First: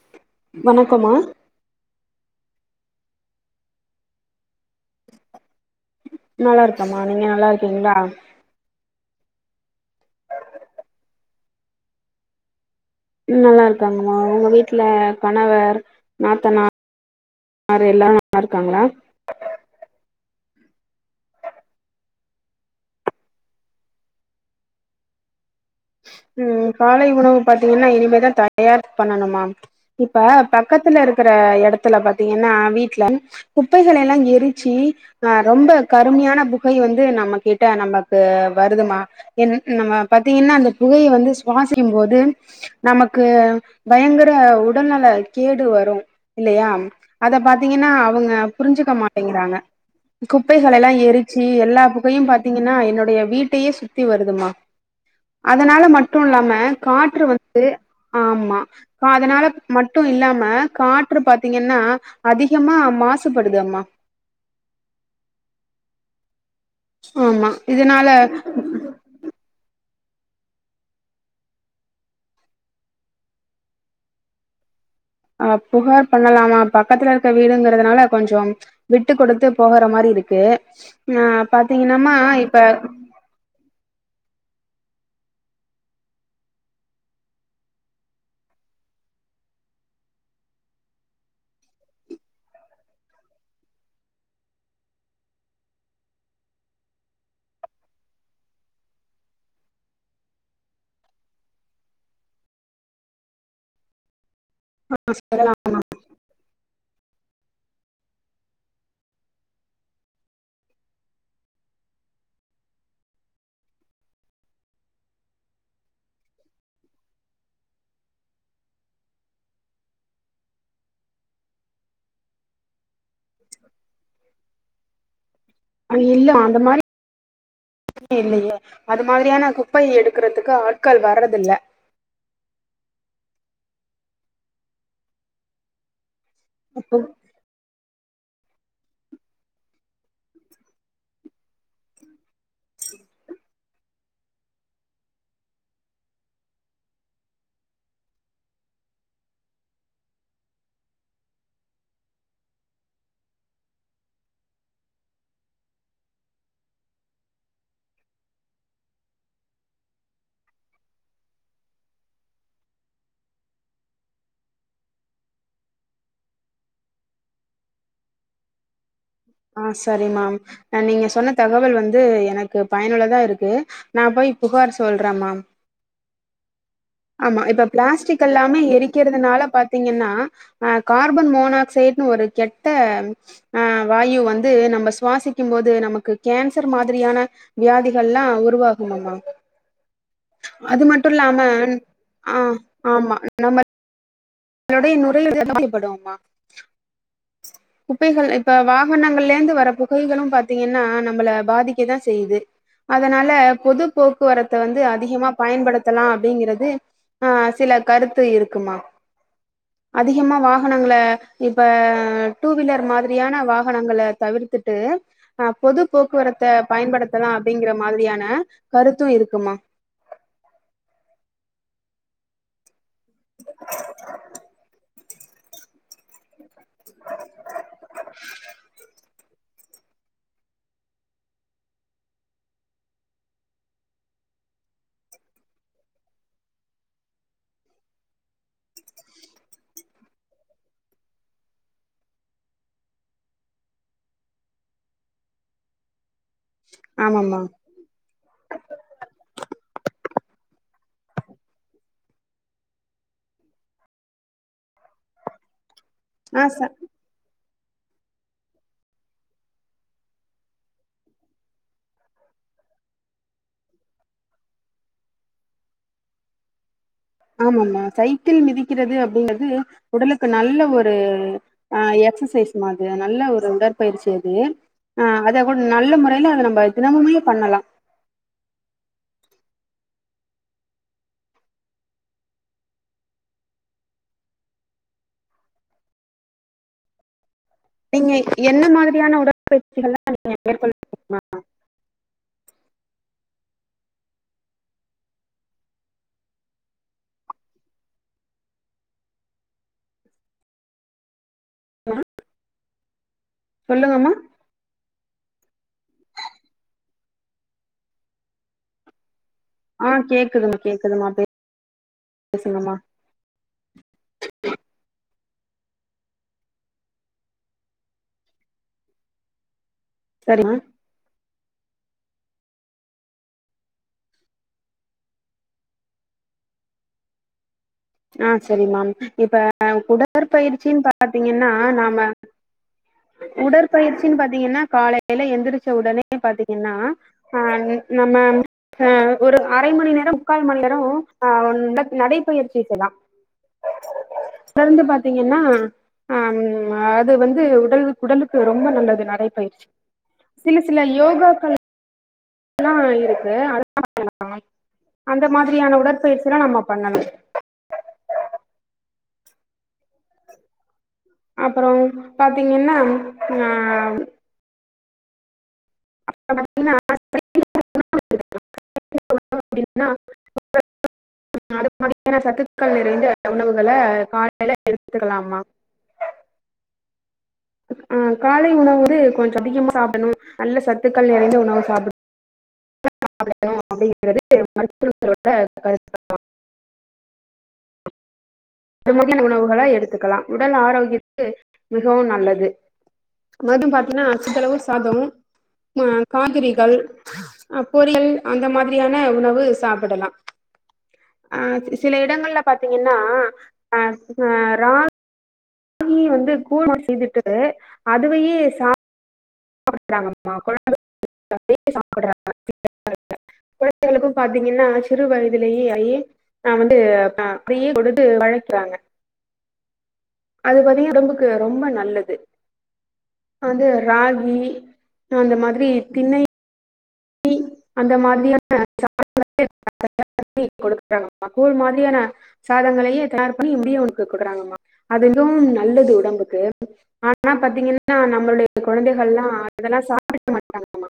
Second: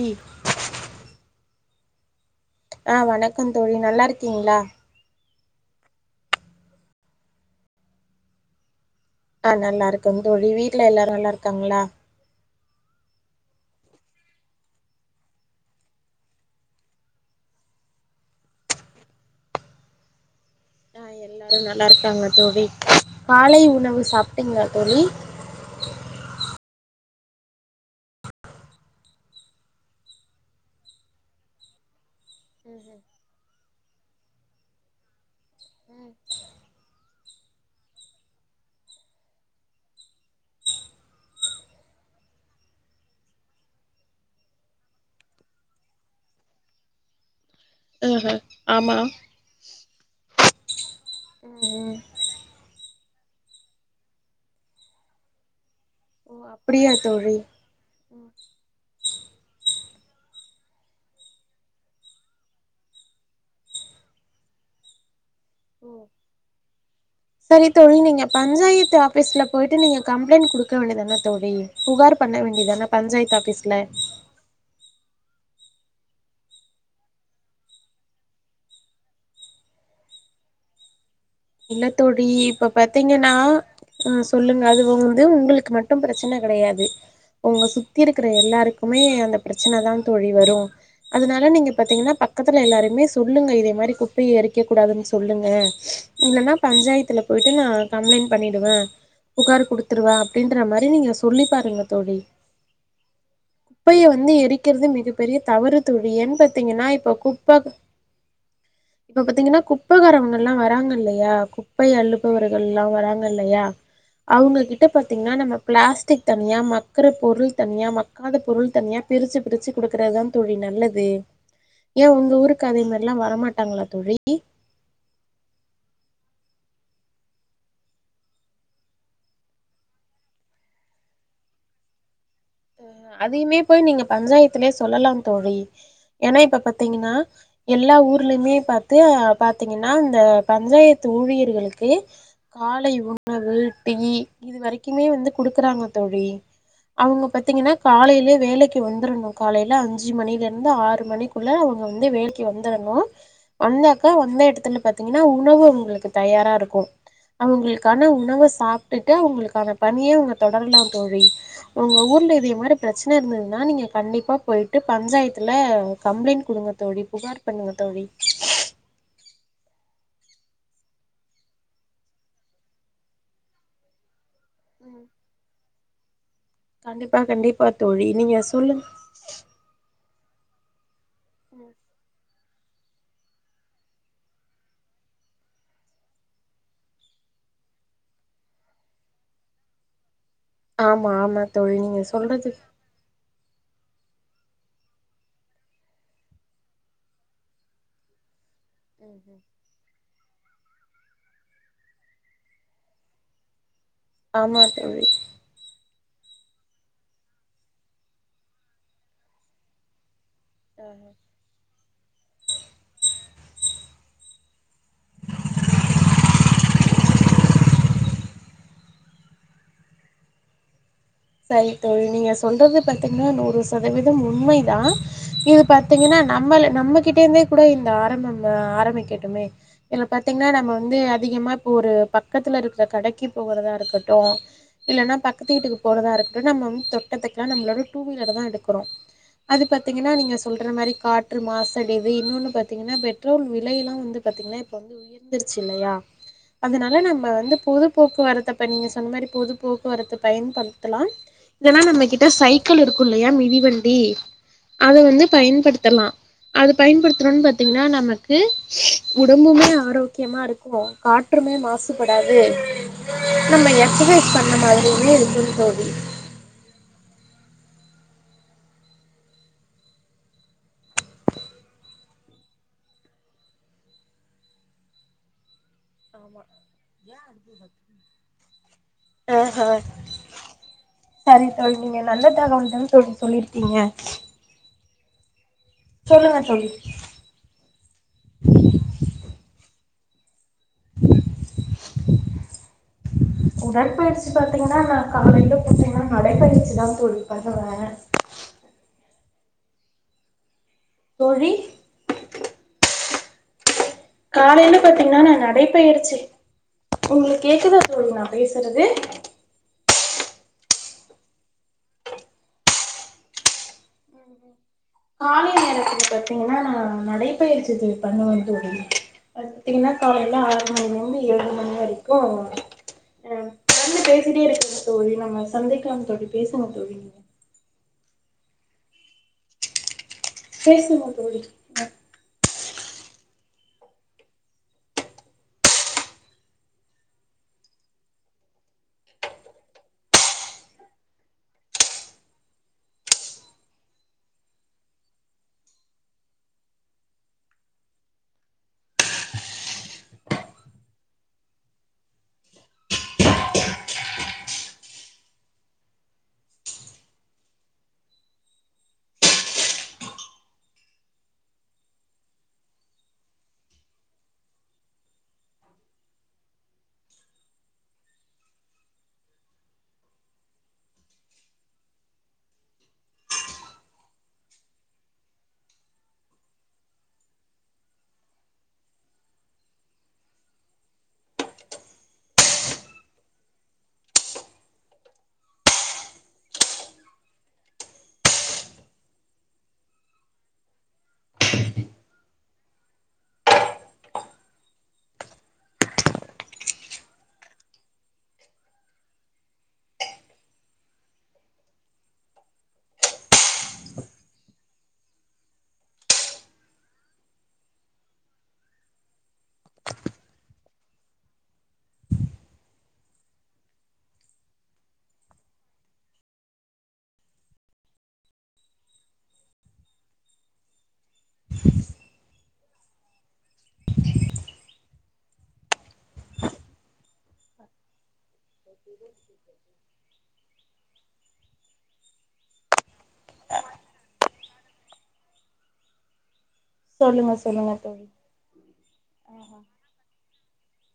ஏய் வணக்கமா ஆ வணக்கம் தோழி நல்லாருக்கீங்களா நல்லாருக்கமா நீங்க நல்லாருக்கீங்களா ஆ நல்லாருக்கோ தோளி வீட்ல எல்லாரு நல்லாருக்காங்களா உ நல்லாருக்காங்கம்மா உங்க வீட்டுல கணவர் நாத்தனா ரு எல்லாரு நல்லாருக்காங்களா எல்லாரு நல்லாருக்காங்க தோழி காலை உணவு சாப்ட்டீங்களா தோழி உ காலை உணவு பாத்தீங்கனா இனிமேதா தயார் பண்ணணுமாம் இப்ப பக்கத்துல இருக்கிற எடத்துல பாத்தீங்கன்னா வீட்டுல குப்பைகளல்லா எரிச்சு ஆ ரொம்ப கருமையான புகை வந்து நம்ம கிட்ட நமக்கு வருதுமா என் நம்ம பாத்தீங்கன்னா அந்த புகய வந்து சுவாசிக்குபோது நமக்கு பயங்கர உடல்நல கேடு வரு இல்லயா அத பாத் தீங்கனா அவங்க ஆஹ புரிஞ்சிக்க ஆமா மாட்டேங்கறாங்க குப்பைகலலா ஏ ச்சி எல்லா ம் புகையு பாத்தீங்கன்னா என்னோட எ வீட்டயே சுத்தி வருதுமா அதனால மட் ட்டு ஓ இல்லாம அப்டியா காற்று தோழி வந்து ஆமா அதனால மட்டு இல்லாம காற்று பாத்தீங்கன்னா அதிகமா மாசுபடுதாமா உ சரி தோளி இதனால நீங்க பஞ்சாயத்து ஆஃபீஸ்ல போயிட்டு நீங்க கம்ப்ளைண்ட் குடுக்க வேண்டியதானே தோழி புகார் பண்ண வேண்டியதானே பஞ்சாயத்து ஆபீஸ்ல அப்புறமா பண்ணலாமா பக்கத்துல இருக்க வீடுங்கறதுனால கொஞ்சம் விட்டு கொடுத்து போகற மாரி இருக்கு ஆ இல்ல பாத்தீங்கன்னாமா தோழி இப்ப பாத்தீங்கன்னா அ சொல்லுங்க அது வந்து உங்களுக்கு மட்டும் பிரச்சனை கிடையாது உங்க சுத்தி இருக்கற எல்லாருக்குமே அந்த பிரச்சனைதா தோழி வரும் அதனால நீங்க பாத்தீங்கன்னா பக்கத்துல எல்லாருமே சொல்லுங்க இதே மாரி குப்பையே எரிக்ககூடாதுன்னு சொல்லுங்க இல்லன்னா பஞ்சாயத்துல போயிட்டு நா கம்ப்ளைண்ட் பண்ணிடுவே புகாரு குடுத்துருவே அப்படின்ற மாரி நீங்க சொல்லி பாருங்க தோழி குப்பையை வந்து எரிக் அடிக்கிறது மிகப்பெரிய சொல்லலாம், தவறு தோழி ஏன் பாத்தீங்கன்னா இப்ப குப்ப இப்ப பாத்தீங்கன்ன குப்பகாரங்கல்ல வராங்க இல்லிங் யா குப்பை அள்ளுபவர்கள்ல்லா வராங்க இல்லையா அவங்க கிட்ட பாத்தீங்கன்னா நம்ம பிளாஸ்டிக் தனியா மக்கற பொருள் தனியா மக்காத பொருள் தனியா பிரிச்சு பிரிச்சு குடுக்கறதுதா தோழி நல்லது ஏ உங்க ஊருக்கு அதே மாரில்ல வரமாட்டாங்களா தோழி இல்ல அந்த மாரி இல்லையே அது மாதிரியான குப்பையை எடுக்கறதுக்கு ஆட்கள் வர்றதில்ல அதையுமே போய் நீங்க பஞ்சாயத்துலயே சொல்லலாம் தோழி ஏனா இப்ப பாத்தீங்கன்னா எல்லா ஊர் மே பாத்தா பாத்தீங்கன்னா இந்த பஞ்சாயத்து ஊழியர்களுக்கு காலை உணவு டெய் இது வரைக்குமே வந்து குடுக்குறாங்க தோழி அவங்க பாத்தீங்கன்னா காலையலயே வேலைக்கு வந்துருணும் காலையல அஞ்சு மணிலந்து ஆறு மணிக்குள்ள அவங்க வந்து வேலைக்கு வந்துருணும் வந்தாக்கா வந்த இடத்துல பாத்தீங்கன்னா உணவு அவங்களுக்கு தயாரா இருக்கும் அவங்களுக்கான உணவ சாப்ட்டுட்டு அவங்களுக்கான பணியை அவங்க தொடரலாம் தோழி அவங்க ஊர் இல்ல இதுக் முன்னாடி பிரச்சனை இருந்ததுன்னா நீங்க கண்டிப்பா போயிட்டு பஞ்சாயத்துல கம்ப்ளைண்ட் குடுங்க தோழி புகார் பண்ணுங்க தோழி ஆ சரிம்மாம் அ நீங்க சொன்ன தகவல் வந்து எனக்கு பயனுள்ளதா இருக்கு நா போய் புகார் சொல்றம்மா கண்டிப்பா ஆமா கண்டிப்பா இப்ப தோழி பிளாஸ்டிக் நீங்க எல்லாமே சொல்லுங் எரிக்கறதுனால பாத்தீங்கன்னா அ கார்பன் மோனாக்சைடுன் ஒரு கெட் ட்ட ஆ ம் வாயு வந்து நம்ப சுவாசிக்கும் போது நமக்கு கேன்சர் மாதிரியான வியாதிகள் எல்லாம் உருவாகும்மமா அது ஆமா மட்டும் இல்லாம ஆமா ம் தோழி நீங்க ஆ சொல்றது ஆமா நம்ம அதோட நுரையீரலும் பாதிக்கப்படுமா குப்பைகள இப்ப ம் ம் வாகனங்கலந்து வர புகைகளும் பாத்தீங்கன்னா நம்ம நம்பள பாதிக்கதா செய்யுது அதனால பொது போக்குவரத்த ஆமா வந்து தோழி அதிகமா பயன்படுத்தலா அப்படிங்கறது ந்து ஆ சில கருத்து இருக்குமா அதிகமா வாகனங்கள இப்ப மாதிரியான வாகனங்கள தவிர்த்துட்டு அ பொது போக்குவரத்த பயன்படுத்தலா அப்டிங்கற மாதிரியான கருத்தும் இருக்கும்மா சரி தோழி நீங்க சொல்றது பாத்தீங்கன்னா நூறு சதவீதம் உண்மை தா இது பாத்தீங்கன்னா நம்பள நம்பகிட்டே இருந்தே கூட இந்த ஆரம்பம்ங்க ஆரம்பிக்க ம்மே இல்ல பாத்தீங்கன்னா நம்ம வந்து அதிகமா இப்ப ஒரு பக்கத்துல இருக்கற கடைக்கு போகறதா இருக்கட்டும் இல்லன்னா பக்கத்து வீட்டுக்கு போறதா இருக்கட்டும் நம்ம ம் தொட்டத்துக்கல்லா நம்மளோட டூவீலர தா எடுக்கறோம் அது பாத்தீங்கன்னா நீங்க சொல்ற மாரி காற்று மாசடைவு இன்னொன்னு பாத்தீங்கன்னா பெட்ரோல் விலைல்லா வந்து பாத்தீங்கன்னா இப்ப வந்து உயர்ந்துருச்சு இல்லையா அதனால நம்ப ஆமாமா வந்து பொது போக்குவரத்த இப்ப நீங்க சொன்ன மாரி பொது போக்குவரத்த பயன்படுத் இல்லனா நம்ம கிட்ட சைக்கிள் இருக்கும் இல்லையா மிதிவண்டி அத வந்து பயன்படுத் த்தலா ஆ ச அது பயன்படுத்துறன் பாத் த்தீங்கன்னா நமக்கு உடம்புமே ஆரோக்கியமா இருக்கும் காற்றுமே மாசுபடாது நம்ம எக்ஸசைஸ் பண்ண மாதிரியமே இருக்கும் தோழி ஆமாம்மா சைக்கிள் மிதிக்கிறது அப்படிங்கறது உடலுக்கு நல்ல ஒரு ஆ எக்சசைஸ்மா அது நல்ல ஒரு உடற்பயிற்சி அது அ அத கூட நல்ல முறையல அத நம்ப தினம்மமே பண்ணலா அ ஆ சரி தோழி நீங்க நல்ல தகவல் தா தோழி சொல்லிருக்கீங்க சொல்லுங்க தோழி நீங்க என்ன மாதிரியான உடற்பயிற்சிகள்ளா [inaudible] உடற்பயிற்சி பாத்தீங்கன்னா நா காலையல பாத்தீங்கன்னா நடைப்பயிற்சி தா தோழி பண்ணுவே தோழி சொல்லுங்கம்ம காலையல பாத்தீங்கன்னா நா நடைபயிற்சி உங்களுக்கு கேக்குதா தோழி நா பேசுறது ஆ கேக்குதுமா. கேக்குதுமா பே பேசுங்கமா காலை நேரத்துல பாத்தீங்கன்னா நான் நடைபயிற்சி செய் பண்ணுவே தோழி பாத்தீங்கான காலையல சரிம்மா ஆறு மணிலந்து ஏழுமணி வரைக் ஓ ஆ ம் சன்னு பேசிட்டே இருக்கங்க தோழி நம்ம சந்தைக்கலாம் தோழி பேசுவோம் தோழி ஆ செரிம்மா இப்ப கூட உடற்பயிற்சின் பேசுங்க தோழி பாத்தீங்கன்னா நாம்ம உடற்பயிற்சின் பாத்தீங்கன்னா காலையல எந்திரிச்ச உடனே பாத்தீங்கன்னா அ. நம்ம ஆ ஒரு அரை மணி நேரம் முக்கால் மணி நேரம் ஆ ட நடைப்பயிற்சி நடந்து பாத்தீங்கன்னா அ அது வந்து உடல உ டலுக்கு ரொம்ப நல்லது நடைபயிற்சி சில சில யோகாக்கள் ல்லாம் இருக்கு அதாம் அந்த மாதிரியான உடற்பயிற்சில்லா நம்ம பண்ணலா அப்புறம் பாத்தீங்கன்னா ஆ [inaudible] [inaudible] அப்படினா அது [unintelligible] மாதிரியான சத்துக்கள் நிறைந்த உணவுகள காலையல எடுத்துக்கலாம்மா ஆ காலை உணவுது கொஞ்சம் அதிகமா சாப்படணும் நல்ல சத்துக்கள் நிறைந்த உணவு சாப்பி [inaudible] அப்படிங்கிறது மருத்துருத்தோட கருத்து [unintelligible] உணவுகள எடுத்துக்கலா உடல் ஆரோக்கியத்துக்கு மிகவும் நல்லது மதும் பாத்தீங்கன்னா சிறிதளவு சாதம் மா காய்கறிகள் அ பொரியல் அந்த மாதிரியான உணவு சாப்பிடலாம் அ சில இடங்கள்ல பாத்தீங்கன்னா அ ஆ ரா கி வந்து கூழம் செய்துட்டு அதுவையே சா [unintelligible] கொழந்தைகளுக்கும் பாத்தீங்கன்னா சிறு வயதிலேயே ஐ நா வந்து. அ கொடுத்து பழக்கிறாங்க அது பாத்தீங்க உடம்புக் க்கு ரொம்ப நல்லது அது ராகி அ அந்த மாதிரி திண்ணை அந்த மாதிரியான [inaudible] கொடுக்குறாங்கமா கூழ் மாதிரியான சாதங்களயு தயார் பண்ணி [inaudible] கொடுக்குறாங்கம்மா அதயும் நல்லது உடம்புக்கு ஆனா சொல்லுங்க சொல்லுங்க பாத்தீங்கன்னா தோழி நம்மளுடைய குழந்தைகள்லா அதெல்லா சாப்புட மாட் டாங்கம்மா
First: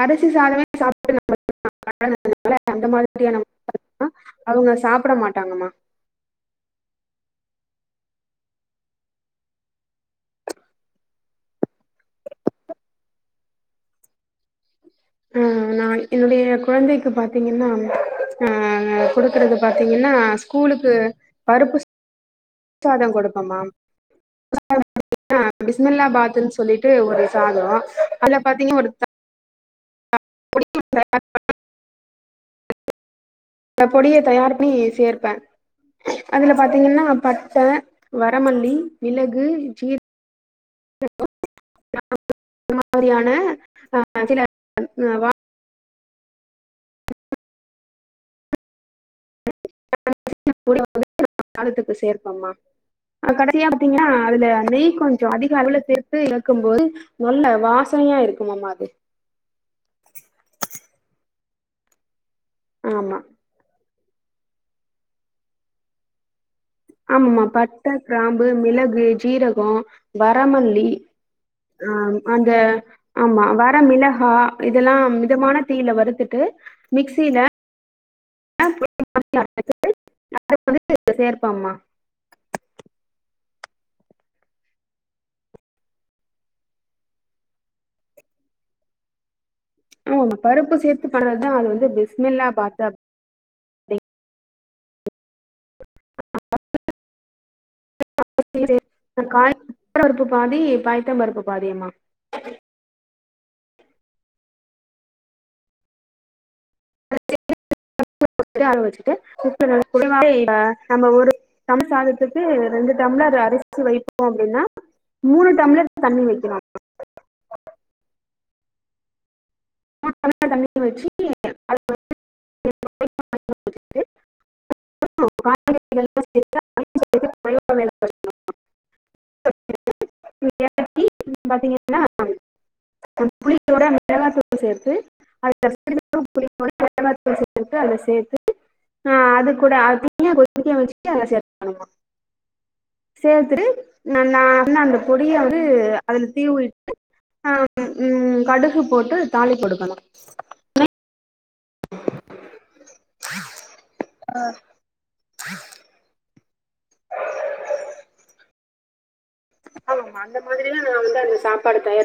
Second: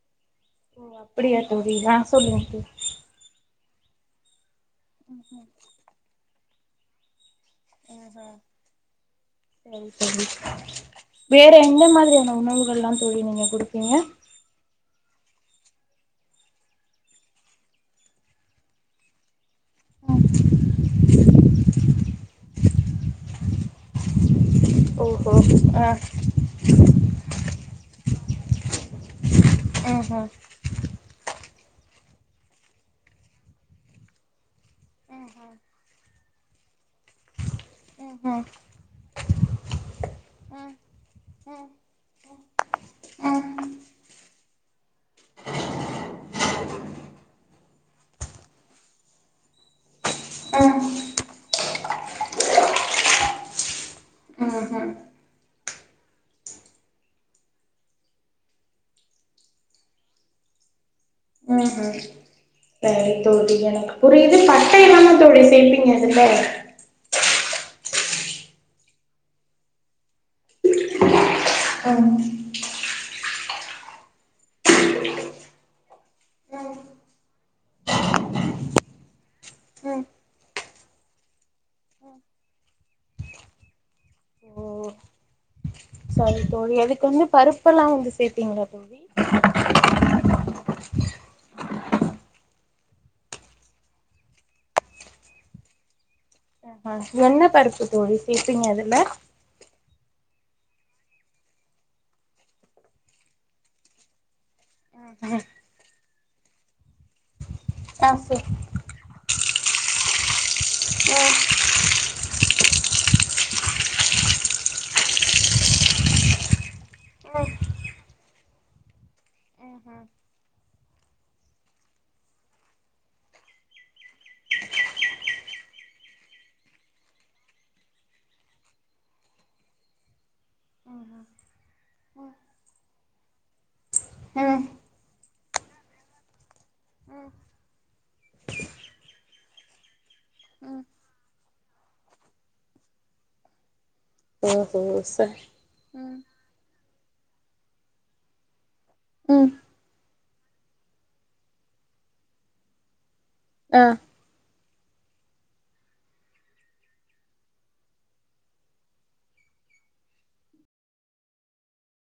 அரு சி சாதமெ ஓ அப்படியா தோழி ஆ சொல்லுங்க தோழி [inaudible] அந்த மாதிரியான [inaudible] அ அவுங்க சாப்புட மாட்டாங்கம்மா ம்ஹும் சரி சரி வேற எந்த மாதிரியான உணவுகள்லா தோழி நீங்க குடுப்பீங்க ம் நான் என்னுடைய குழந்தைக்கு பாத்தீங்கன்னா அ குடுக்குறது பாத்தீங்கன்னா ஸ்கூலுக்கு பருப்பு சாதம் கொடுப்பம்மா [inaudible] ஓஹோ [inaudible] ஆ பிஸ்மல்லா பாத்துன் சொல்லிட்டு ஒரு சாதொ அல்ல பாத்தீங்க ஒருத்த ம் ம் [inaudible] த பொடிய தயார் ணி சேர்ப்பே அதுல பாத் தீங்கன்னா பட்ட ம் வரமல்லி மிளகு ஜீ ரகொ [inaudible] அது மாதிரியான ம் ம் ஆ சில வா [inaudible] காரத்துக்கு சேர்ப்பம்மா கடைசியா பாத்தீங்கன்னா அதுல நெய் கொஞ்ச அதிக அளவுல சேர்த்து இறக்கும் போது நல்ல வாசனையா இருக்குமம்மா அது ம்ஹும் ஆமா [unintelligible] தோழி இது பட்டையெல்லாமா தோழி சேப்பீங்க அதுல ஆமா பட்ட கிராம்பு மிளகு ஜீரகொ வரமல்லி ஆ அந்த ஆமா வர மிளகா இதெல்லா மிதமான தீயில வறுத்துட்டு மிக்சில ம் [inaudible] சேர்ப்பம்மா ஓ சரி தோழி எதுக்குமே பருப்பல்லா வந்து சேர்த்தீங்ளா தோழி ஆமாமா பருப்பு சேத்து பண்றதுதா அது வந்து பிஸ்மெல்லா பாத்து அ அஹ என்ன பருப்பு தோழி சேப்பீங்க அதுல வர பருப்பு பாதி பயத்தம் பருப்பு பாதியம்மா ஆ சே [inaudible] கார வச்சுட்டு ப்ப [inaudible] குக்கரு [inaudible] நம்ம ஒரு டம்ளர் சாதத்துக்கு ரெண்டு டம்ளர் அரிசி வைப்போம் அப்படின்னா மூணு டம்ளர் தண்ணி வைக்கனு மூனு டம்ளர் தண்ணி வச்சு அதுல வந்து [inaudible] [inaudible] [inaudible] இத்தி பாத்தீங்கன்னா புளியோட மிளகாத்தூள் ம் சேர்த்து அதோட மிளகாத்தூள் சேர்த்து அத சேத்து அ அது கூட அதனா கொதிக்க வச்சுட்டு அதை சேருண சேத்து நல்லா ஓஹோ நல்ல ச கொடியாவ்து அதுல தீவிட்டு ஆ உ கடுகு போட்டு ம் தாளி கொடுக்கணு [inaudible] ஆ அ [inaudible] ஆமா ஆமா அந்த மாதிரிதா நா வந்து அந்த சாப்பாடு தயார்பன்